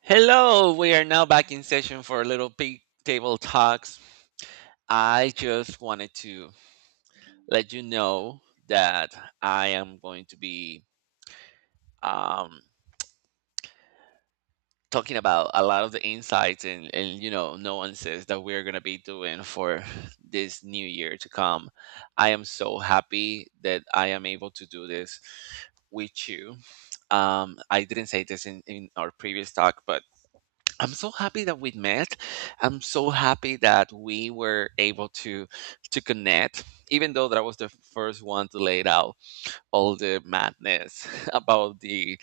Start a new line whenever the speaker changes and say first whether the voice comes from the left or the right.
right: Hello, we are now back in session for a little big table talks. I just wanted to let you know that I am going to be um, talking about a lot of the insights and nuances that we're going to be doing for this new year to come. I am so happy that I am able to do this with you. I didn't say this in our previous talk, but I'm so happy that we met. I'm so happy that we were able to connect, even though that I was the first one to lay out all the madness about the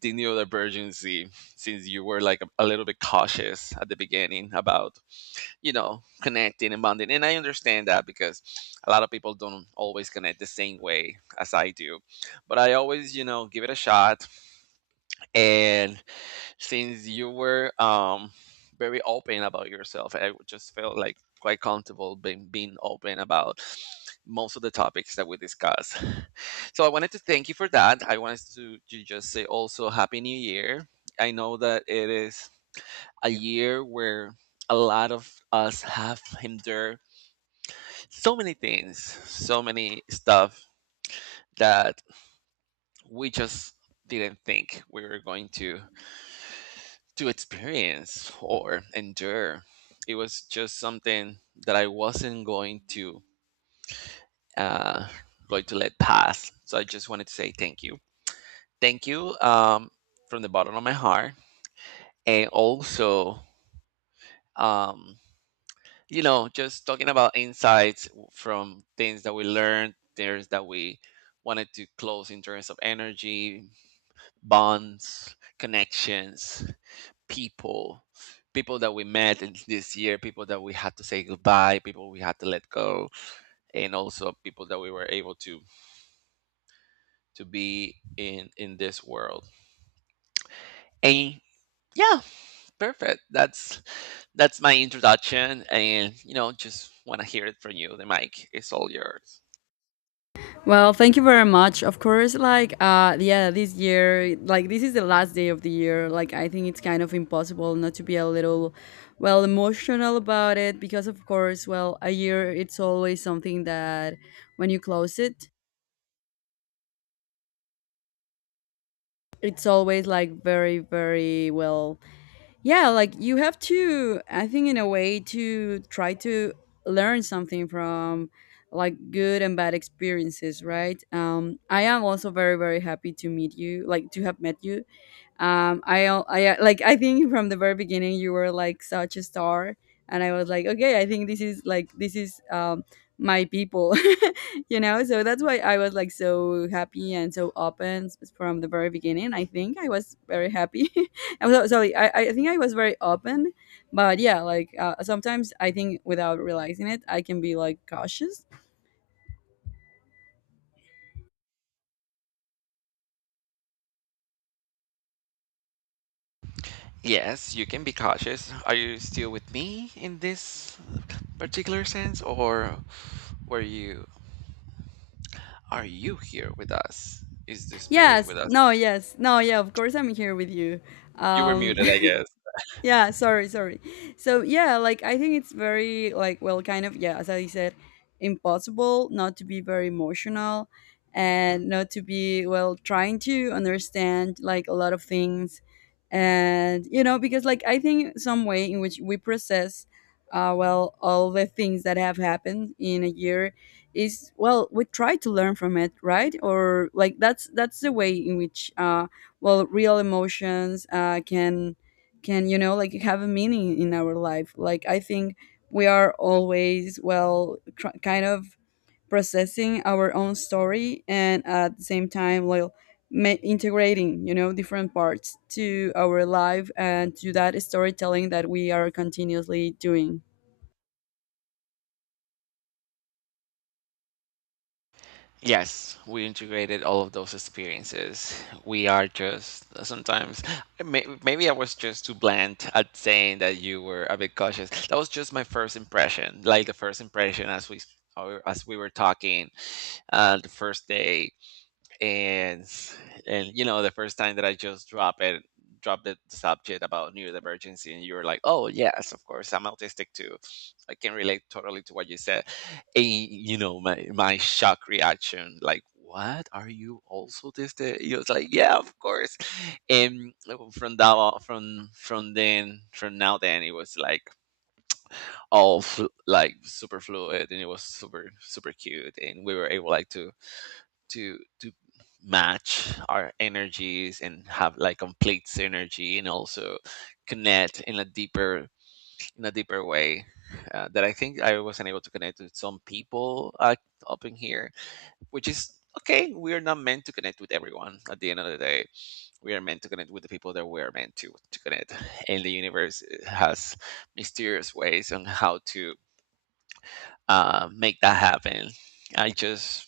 right: the neurodivergency, since you were like a little bit cautious at the beginning about connecting and bonding, and I understand that because a lot of people don't always connect the same way as I do, but I always give it a shot and since you were very open about yourself, I would just felt like quite comfortable being open about most of the topics that we discussed. So I wanted to thank you for that. I wanted to just say also happy new year. I know that it is a year where a lot of us have endured so many things, so many stuff that we just didn't think we were going to experience or endure. It was just something that I wasn't going to uh, going to let pass. So I just wanted to say thank you, thank you, from the bottom of my heart, and also um, just talking about insights, from things that we learned, things that we wanted to close in terms of energy, bonds, connections. People, people that we met in this year, people that we had to say goodbye, people we had to let go, and also people that we were able to be in this world. And yeah, perfect. That's my introduction, and just want to hear it from you. The mic is all yours.
left: Well, thank you very much. Of course, this year, like this is the last day of the year. Like I think it's kind of impossible not to be a little emotional about it because of course, well, a year it's always something that when you close it, it's always like very like you have to I think in a way to try to learn something from like good and bad experiences, right. I am also very happy to meet you, like to have met you. I al- I Like I think from the very beginning you were like such a star and I was like, okay, I think this is like this is my people. You know, so that's why I was like so happy and from the very beginning I think I was very happy. I'm so sorry. I think I was very open, but yeah, sometimes I think without realizing it, I can be like cautious.
right: Yes, you can be cautious. Are you still with me in this particular sense, or were you, are you here with us? Is the spirit
left: Yes,
right: with us?
left: no, yes, no, yeah. Of course, I'm here with you.
right: You were
left: Um,
right: muted, I guess.
left: yeah, sorry, sorry. So yeah, like I think it's very like kind of yeah, as I said, impossible not to be very emotional and not to be trying to understand like a lot of things. And you know, because like I think some way in which we process all the things that have happened in a year is we try to learn from it, right? Or like that's the way in which real emotions can you know, like have a meaning in our life. Like I think we are always kind of processing our own story, and at the same time, integrating, you know, different parts to our life and to that storytelling that we are continuously doing.
right: Yes, we integrated all of those experiences. We are just sometimes, maybe I was just too blunt at saying that you were a bit cautious. That was just my first impression, like the first impression as we, or as we were talking the first day. and and the first time that I just drop it, drop the subject about neurodivergency, and you were like, oh yes, of course, I'm autistic too, I can relate totally to what you said. And you know, my shock reaction, like, what, are you also autistic? He was like, yeah, of course. And oh, from that on- from then from now then it was like all like super fluid, and it was super super cute, and we were able like to match our energies and have like complete synergy, and also connect in a deeper, in a deeper way that I think I wasn't able to connect with some people up in here, which is okay. We are not meant to connect with everyone. At the end of the day, we are meant to connect with the people that we are meant to connect. And the universe has mysterious ways on how to make that happen. I just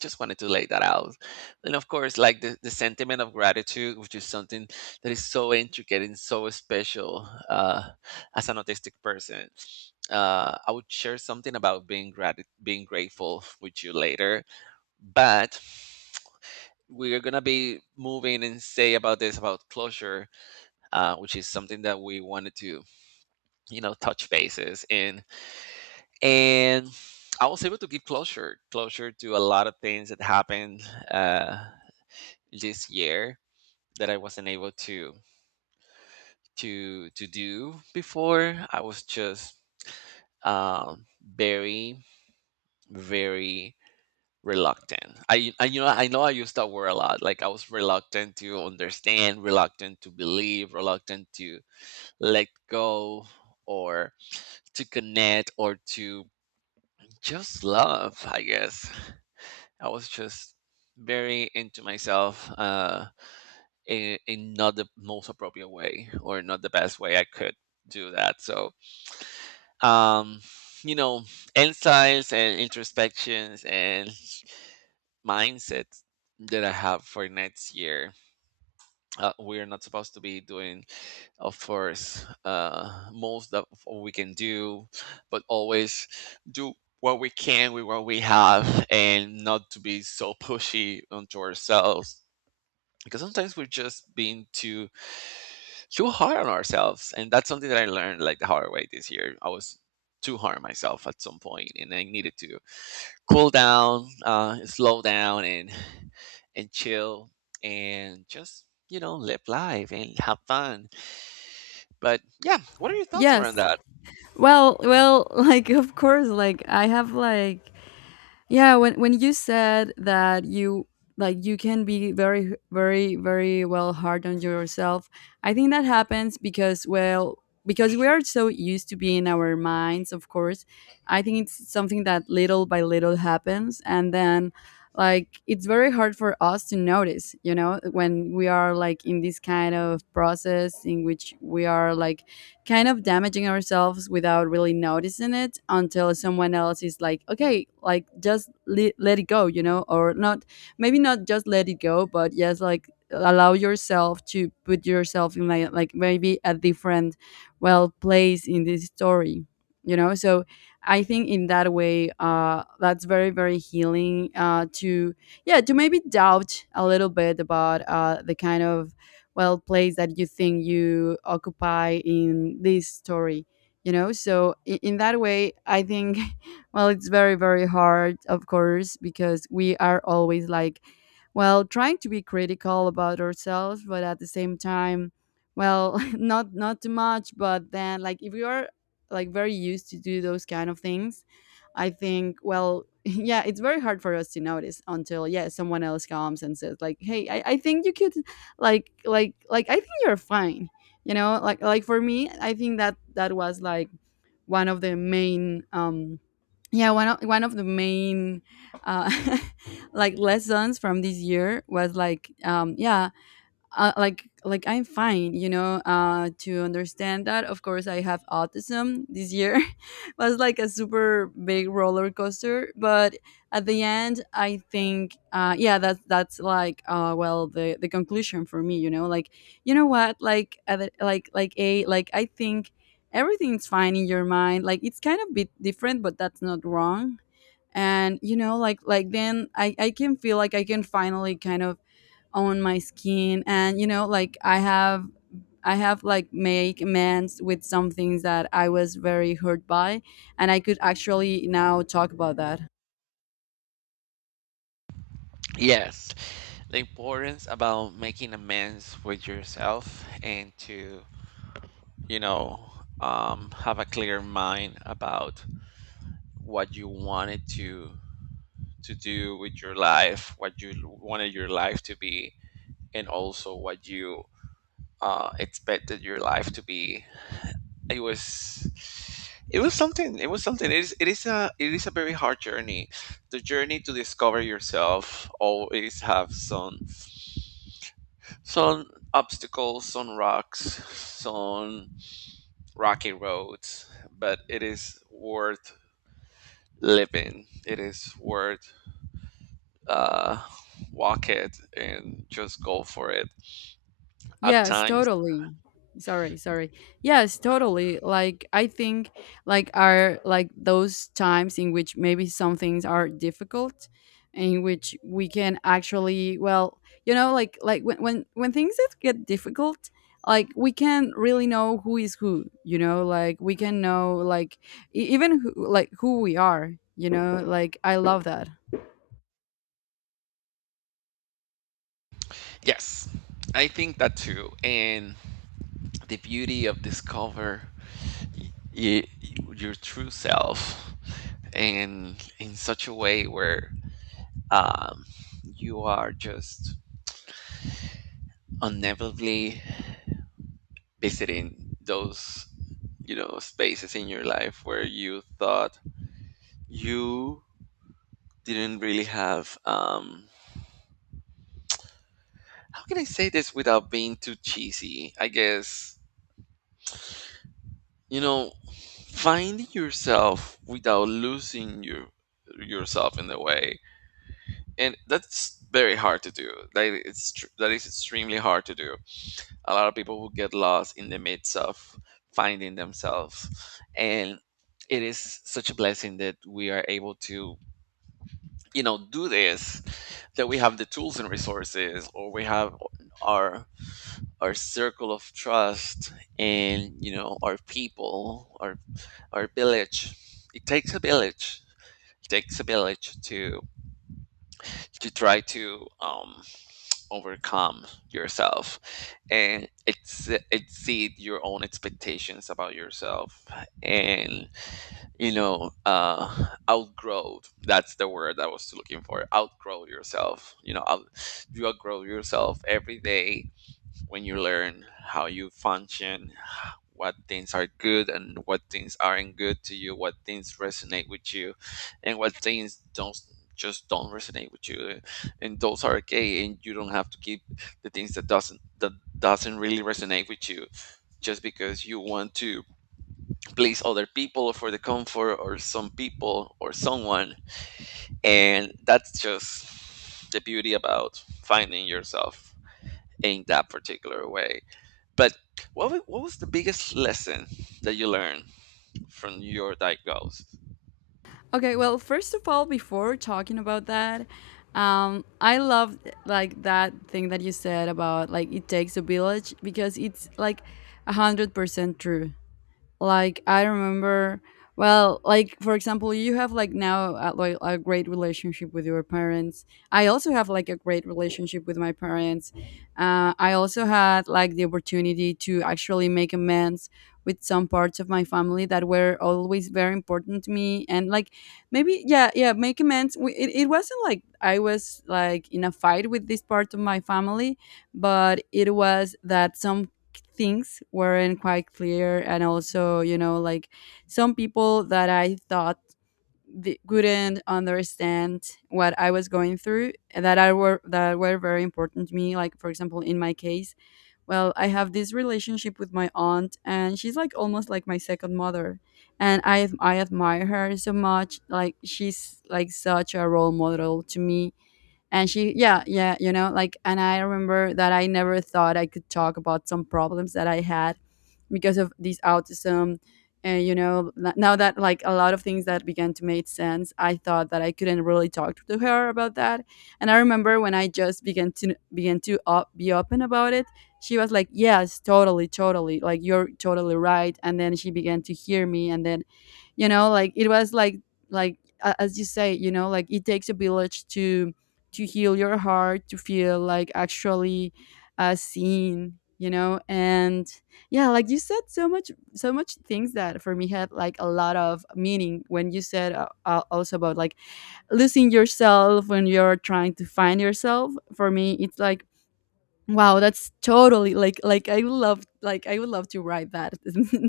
right: just wanted to lay that out. And of course, like the sentiment of gratitude, which is something that is so intricate and so special as an autistic person. I would share something about being being grateful with you later, but we're gonna be moving and say about this, about closure, which is something that we wanted to touch bases in. And I was able to give closure, closure to a lot of things that happened. Uh, this year that I wasn't able to do before. I was just um, very, very reluctant. I I know I used that word a lot. Like, I was reluctant to understand, reluctant to believe, reluctant to let go, or to connect, or to just love. I guess I was just very into myself. In not the most appropriate way, or not the best way I could do that. So, um, you know, insights and introspections and mindsets that I have for next year. We're not supposed to be doing, of course, most of what we can do, but always do what we can with what we have, and not to be so pushy onto ourselves, because sometimes we're just being too hard on ourselves. And that's something that I learned like the hard way this year. I was too hard on myself at some point, and I needed to cool down, uh, slow down, and chill, and just live life and have fun. But yeah, what are your thoughts
left: Yes.
right: around that?
left: Well, like of course, like I have like yeah, when you said that you like you can be very hard on yourself, I think that happens because because we are so used to being our minds, of course. I think it's something that little by little happens, and then like it's very hard for us to notice, you know, when we are like in this kind of process in which we are like kind of damaging ourselves without really noticing it until someone else is like, okay, let it go, you know? Or not, maybe not just let it go, but yes, like allow yourself to put yourself in like maybe a different place in this story, you know? So I think in that way, that's very healing, to yeah, to maybe doubt a little bit about the kind of place that you think you occupy in this story, you know? So in that way I think it's very hard, of course, because we are always like trying to be critical about ourselves, but at the same time, not too much. But then like if you are like very used to do those kind of things, I think yeah, it's very hard for us to notice until yeah, someone else comes and says like, hey, I think you could I think you're fine, you know? For me, I think that that was like one of the main yeah, one of the main uh like lessons from this year was like, yeah, I'm fine, you know? To understand that of course I have autism. This year was like a super big roller coaster, but at the end I think yeah, that's like the conclusion for me, you know? Like, you know what, like at the- like a like I think everything's fine in your mind, like it's kind of bit different, but that's not wrong. And you know, then I can feel like I can finally kind of on my skin, and you know, like I have, I have like make amends with some things that I was very hurt by, and I could actually now talk about that.
right: Yes, the importance about making amends with yourself, and to you know have a clear mind about what you wanted to do with your life, what you wanted your life to be, and also what you expected your life to be. It was it was something. It was something. It is a very hard journey. The journey to discover yourself always have some obstacles, some rocks, some rocky roads, but it is worth living. It is worth uh, walk it and just go for it at
left: Yes,
right: times.
left: totally. Sorry, sorry. Yes, totally. Like I think like are like those times in which maybe some things are difficult, in which we can actually you know, like when when things that get difficult, like we can really know who is who, you know? Like we can know like like who we are, you know? Like I love that.
right: Yes, I think that too. And the beauty of discover y- y- your true self, and in such a way where um, you are just unnevitably visiting those spaces in your life where you thought you didn't really have. How can I say this without being too cheesy? I guess, you know, finding yourself without losing your, yourself in the way, and that's very hard to do. That is extremely hard to do. A lot of people who get lost in the midst of finding themselves, and it is such a blessing that we are able to do this, that we have the tools and resources, or we have our our circle of trust, and our people, our village. It takes a village. It takes a village to try to overcome yourself, and exceed your own expectations about yourself. And outgrow, that's the word I was looking for, outgrow yourself, you outgrow yourself every day when you learn how you function, what things are good and what things aren't good to you, what things resonate with you, and what things don't just don't resonate with you. And those are okay, and you don't have to keep the things that doesn't really resonate with you, just because you want to please other people, for the comfort or some people or someone. And that's just the beauty about finding yourself in that particular way. But what was the biggest lesson that you learned from your diagnosis?
left: Okay, well, first of all, before talking about that, I love like that thing that you said about like it takes a village, because it's like 100% true. Like I remember like for example, you have like now like a great relationship with your parents. I also have like a great relationship with my parents. I also had like the opportunity to actually make amends with some parts of my family that were always very important to me. And like maybe yeah make amends. It, it wasn't like I was like in a fight with this part of my family, but it was that some things weren't quite clear. And also, you know, like some people that I thought couldn't understand what I was going through, that were very important to me. Like for example, in my case, I have this relationship with my aunt, and she's like almost like my second mother. And I admire her so much. Like she's like such a role model to me. And she, yeah, yeah, you know? Like, and I remember that I never thought I could talk about some problems that I had because of this autism. And you know, now that like a lot of things that began to make sense, I thought that I couldn't really talk to her about that. And I remember when I just began to be open about it, she was like, yes, totally, like you're totally right. And then she began to hear me. And then, you know, like it was like as you say, you know, like it takes a village to heal your heart, to feel like actually seen, you know. And yeah, like you said so much things that for me had like a lot of meaning when you said, also about like losing yourself when you're trying to find yourself. For me, it's like, wow, that's totally like I would love, like I would love to write that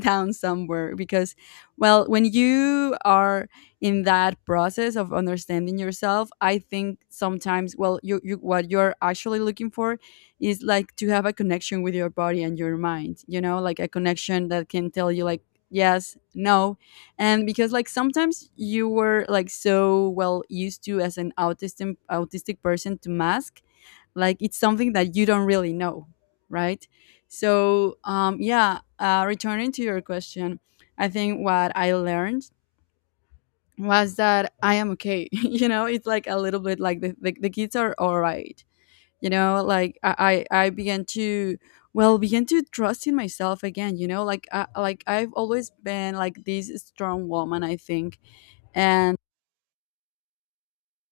left: down somewhere. Because when you are in that process of understanding yourself, I think sometimes you what you're actually looking for is like to have a connection with your body and your mind, you know? Like a connection that can tell you like yes, no. And because like sometimes you were like so used to as an autistic person to mask, like it's something that you don't really know, right? So yeah, returning to your question, I think what I learned was that I am okay. You know, it's like a little bit like the kids are all right, you know? Like I began to began to trust in myself again, you know? Like I've always been like this strong woman, I think. and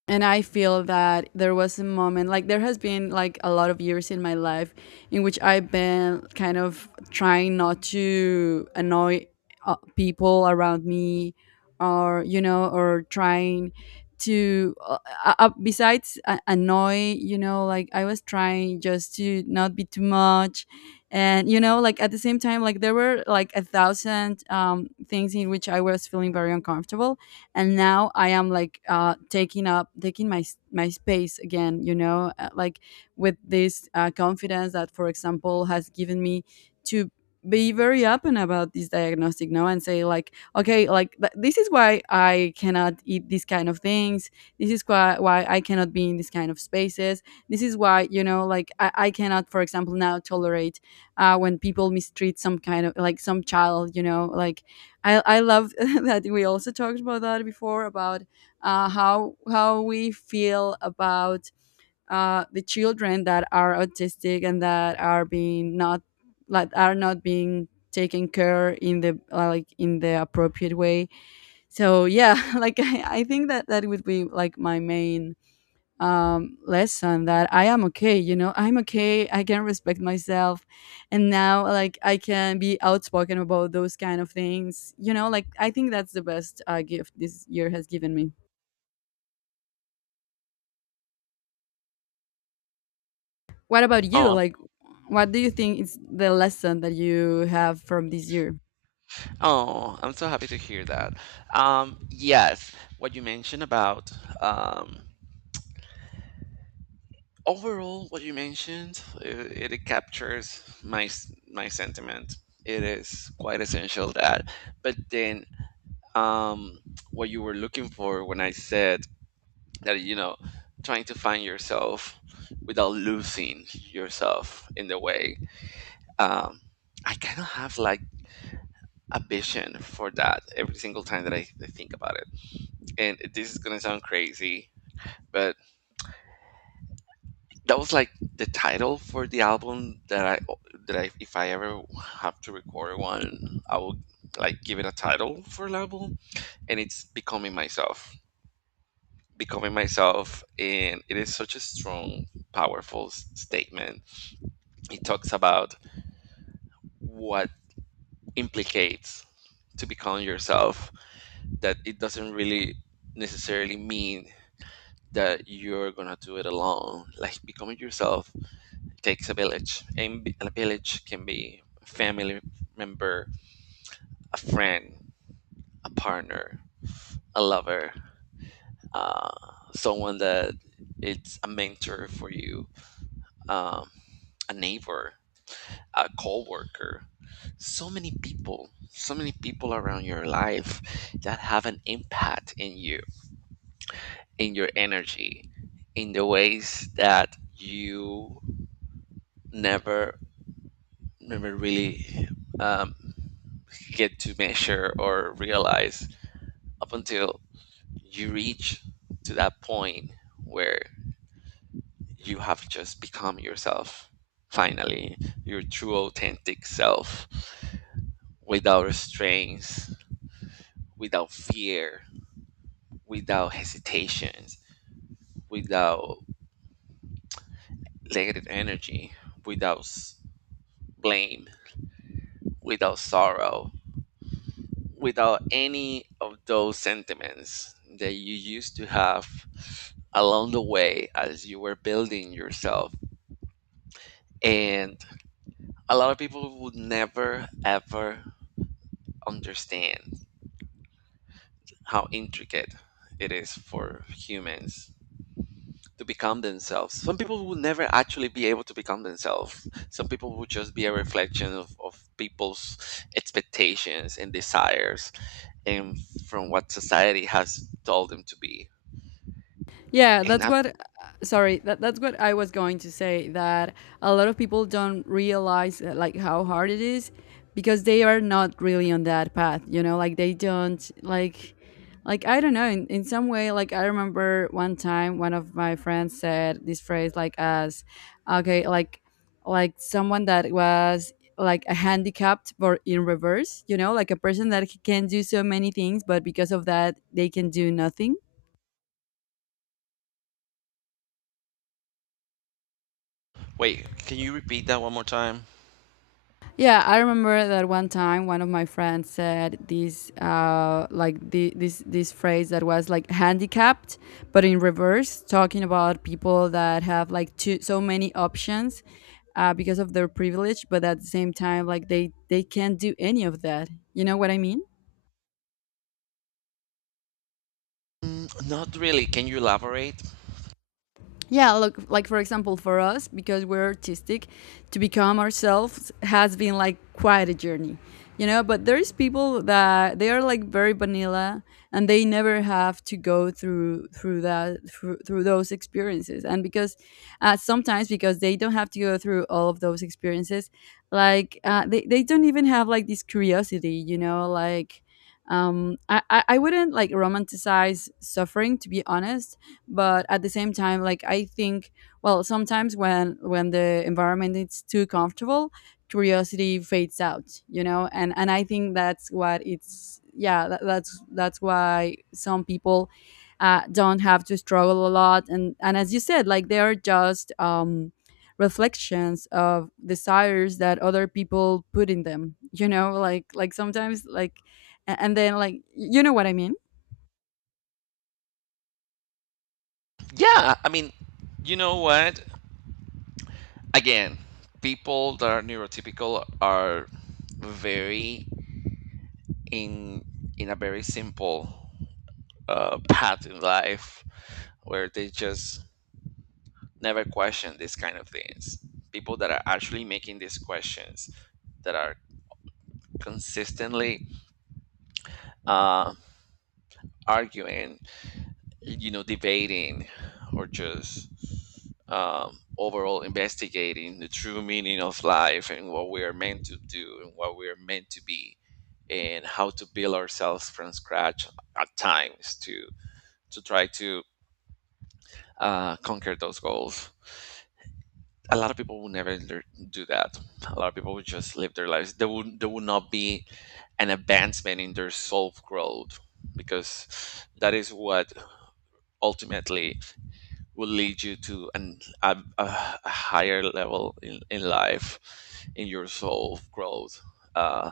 left: and I feel that there was a moment, like there has been like a lot of years in my life in which I've been kind of trying not to annoy people around me. Or you know, or trying to besides annoy, you know? Like I was trying just to not be too much. And you know, like at the same time, like there were like a thousand things in which I was feeling very uncomfortable. And now I am like taking my space again, you know? Like with this confidence that for example has given me to be very open about this diagnostic now and say like, okay, this is why I cannot eat these kind of things, this is why I cannot be in these kind of spaces, this is why, you know? Like I cannot for example now tolerate when people mistreat some kind of like some child, you know? Like I love that we also talked about that before, about how we feel about the children that are autistic and that are being not, like are not being taken care in the like in the appropriate way. So yeah, like I think that that would be like my main lesson that I am okay, you know, I'm okay, I can respect myself. And now, like, I can be outspoken about those kind of things, you know, like, I think that's the best gift this year has given me. What about you?
right: Oh, I'm,
left: Like, what do you think is the lesson that you have from this year?
right: oh, I'm so happy to hear that. Yes, what you mentioned about, um, overall, what you mentioned, it captures my sentiment. It is quite essential that. But then, um, what you were looking for when I said that, you know, trying to find yourself without losing yourself in the way. Um, I kind of have like a vision for that every single time that I think about it. And this is gonna sound crazy, but that was like the title for the album that I, if I ever have to record one, I will like give it a title for an album, and it's becoming myself. Becoming myself, and it is such a strong, powerful statement. It talks about what implicates to become yourself, that it doesn't really necessarily mean that you're gonna do it alone. Like becoming yourself takes a village, and a village can be a family member, a friend, a partner, a lover, uh, someone that it's a mentor for you, um, a neighbor, a co-worker. So many people around your life that have an impact in you, in your energy, in the ways that you never never really um, get to measure or realize up until you reach to that point where you have just become yourself, finally, your true authentic self, without restraints, without fear, without hesitations, without negative energy, without blame, without sorrow, without any of those sentiments that you used to have along the way as you were building yourself. And a lot of people would never ever understand how intricate it is for humans to become themselves. Some people would never actually be able to become themselves. Some people would just be a reflection of people's expectations and desires and from what society has told them to be.
left: Yeah,
right: And
left: that's
right: I'm—
left: what. Sorry, that's what I was going to say. That a lot of people don't realize like how hard it is because they are not really on that path. You know, like they don't like I don't know. In some way, like I remember one time one of my friends said this phrase like as, okay, like someone that was like a handicapped but in reverse. You know, like a person that can do so many things, but because of that they can do nothing.
right: Wait, can you repeat that one more time?
left: Yeah, I remember that one time one of my friends said this, like this phrase that was like handicapped, but in reverse, talking about people that have like too, so many options because of their privilege, but at the same time, like they can't do any of that. You know what I mean?
right: Mm, not really. Can you elaborate?
left: Yeah, look, like for example for us because we're artistic, to become ourselves has been like quite a journey, you know, but there's people that they are like very vanilla and they never have to go through that through those experiences, and because sometimes because they don't have to go through all of those experiences, like they don't even have like this curiosity, you know, like I I wouldn't like romanticize suffering, to be honest. But at the same time, like I think, well, sometimes when the environment is too comfortable, curiosity fades out, you know. And I think that's what it's, yeah, that's that's why some people don't have to struggle a lot. And as you said, like they are just reflections of desires that other people put in them, you know, like sometimes like and then like, you know what I mean.
right: Yeah, I mean, you know what? Again, people that are neurotypical are very in in a very simple path in life where they just never question these kind of things. People that are actually making these questions, that are consistently uh, arguing, you know, debating, or just overall investigating the true meaning of life and what we are meant to do and what we are meant to be and how to build ourselves from scratch, at times to try to conquer those goals. A lot of people will never lear- do that. A lot of people will just live their lives. There will— there will not be an advancement in their self growth, because that is what ultimately will lead you to an, a higher level in life, in your soul growth. Uh,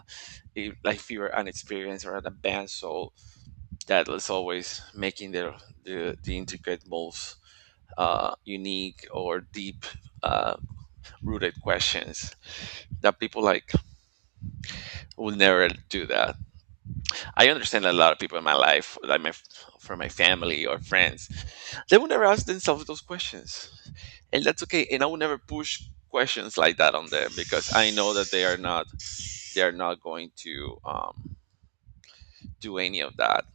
right: if, like if you're an experienced or an advanced soul, that is always making the intricate, most unique or deep uh, rooted questions, that people like will never do that. I understand a lot of people in my life, like my from my family or friends, they will never ask themselves those questions, and that's okay, and I will never push questions like that on them, because I know that they are not going to do any of that,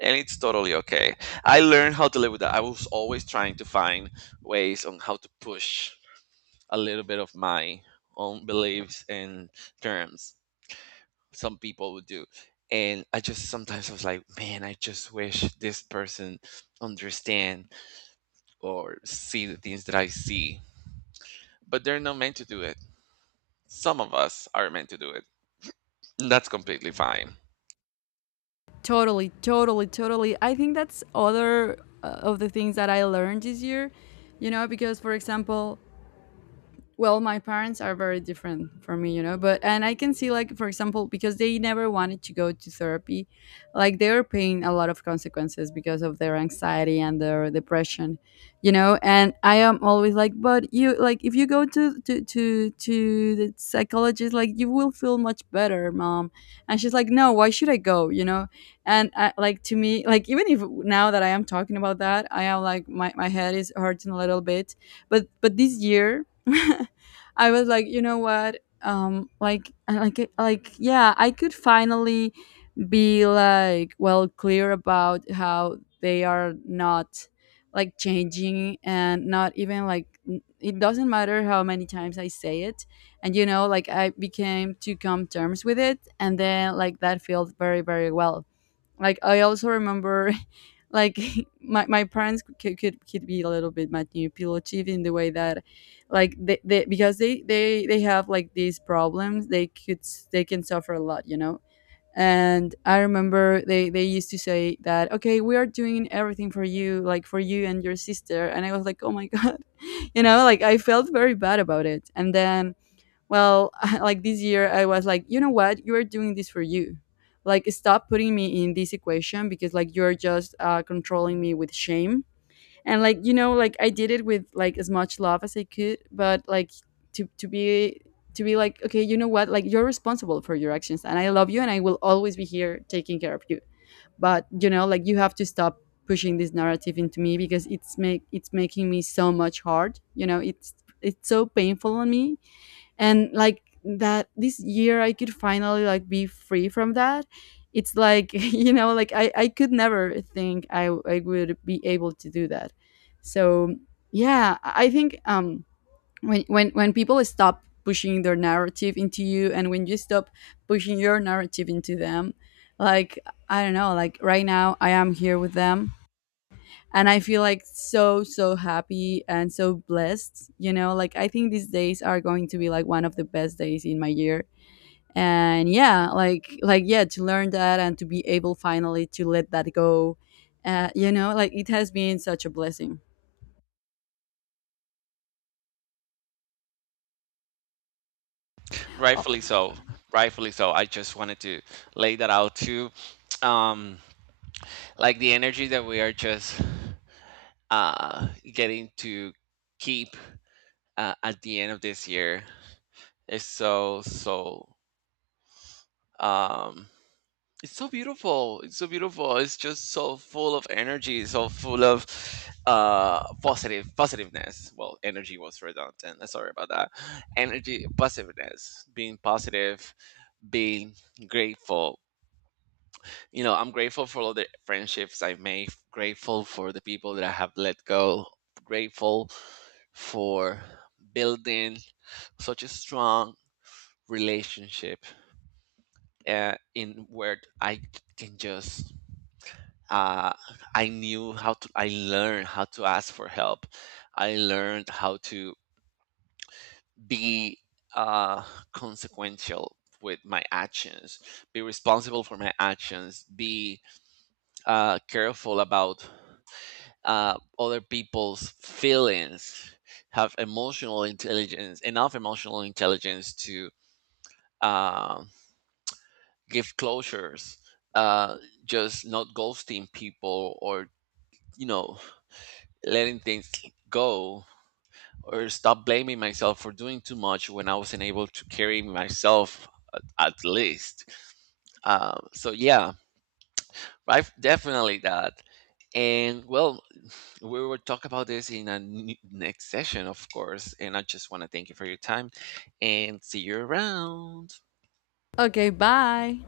right: and it's totally okay. I learned how to live with that. I was always trying to find ways on how to push a little bit of my own beliefs and terms some people would do. And I just sometimes I was like, man, I just wish this person understand or see the things that I see, but they're not meant to do it. Some of us are meant to do it. And that's completely fine.
left: Totally, totally, totally. I think that's other of the things that I learned this year, you know, because for example, well, my parents are very different from me, you know, but and I can see like for example because they never wanted to go to therapy, like they were paying a lot of consequences because of their anxiety and their depression, you know, and I am always like, but you, like if you go to the psychologist like you will feel much better, mom. And she's like, "No, why should I go?" you know? And I, like to me, like even if now that I am talking about that, I am like my head is hurting a little bit, but this year I was like, you know what? Like, yeah, I could finally be like, well, clear about how they are not like changing and not even like it doesn't matter how many times I say it. And you know, like, I became to come terms with it, and then like that feels very, very well. Like I also remember like my parents could, could be a little bit manipulative in the way that like they because they have like these problems, they could they can suffer a lot, you know. And I remember they used to say that, okay, we are doing everything for you, like for you and your sister, and I was like, oh my god, you know, like I felt very bad about it. And then, well, like this year I was like, you know what, you are doing this for you, like stop putting me in this equation, because like you're just controlling me with shame. And like, you know, like I did it with like as much love as I could, but like to to be to be like, okay, you know what, like you're responsible for your actions, and I love you, and I will always be here taking care of you, but you know, like you have to stop pushing this narrative into me, because it's making me so much hard, you know, it's so painful on me. And like that this year I could finally like be free from that. It's like you know, like I could never think I would be able to do that. So yeah, I think when when people stop pushing their narrative into you, and when you stop pushing your narrative into them, like I don't know, like right now I am here with them and I feel like so so happy and so blessed, you know, like I think these days are going to be like one of the best days in my year. And yeah, like yeah, to learn that and to be able finally to let that go, you know, like it has been such a blessing. O-
right: Rightfully so. Rightfully so. I just wanted to lay that out too. Um, like the energy that we are just uh, getting to keep at the end of this year is so, so, um, it's so beautiful. It's so beautiful. It's just so full of energy, so full of positive positiveness. Well, energy was redundant. Sorry about that. Energy positiveness, being positive, being grateful. You know, I'm grateful for all the friendships I've made, grateful for the people that I have let go, grateful for building such a strong relationship in where I can just— uh, I knew how to— I learned how to ask for help. I learned how to be uh, consequential with my actions, be responsible for my actions, be careful about other people's feelings, have emotional intelligence, enough emotional intelligence to uh, give closures, uh, just not ghosting people or, you know, letting things go, or stop blaming myself for doing too much when I wasn't able to carry myself, at least. So yeah, I've definitely that. And well, we will talk about this in a next session, of course. And I just want to thank you for your time and see you around.
left: okay, bye.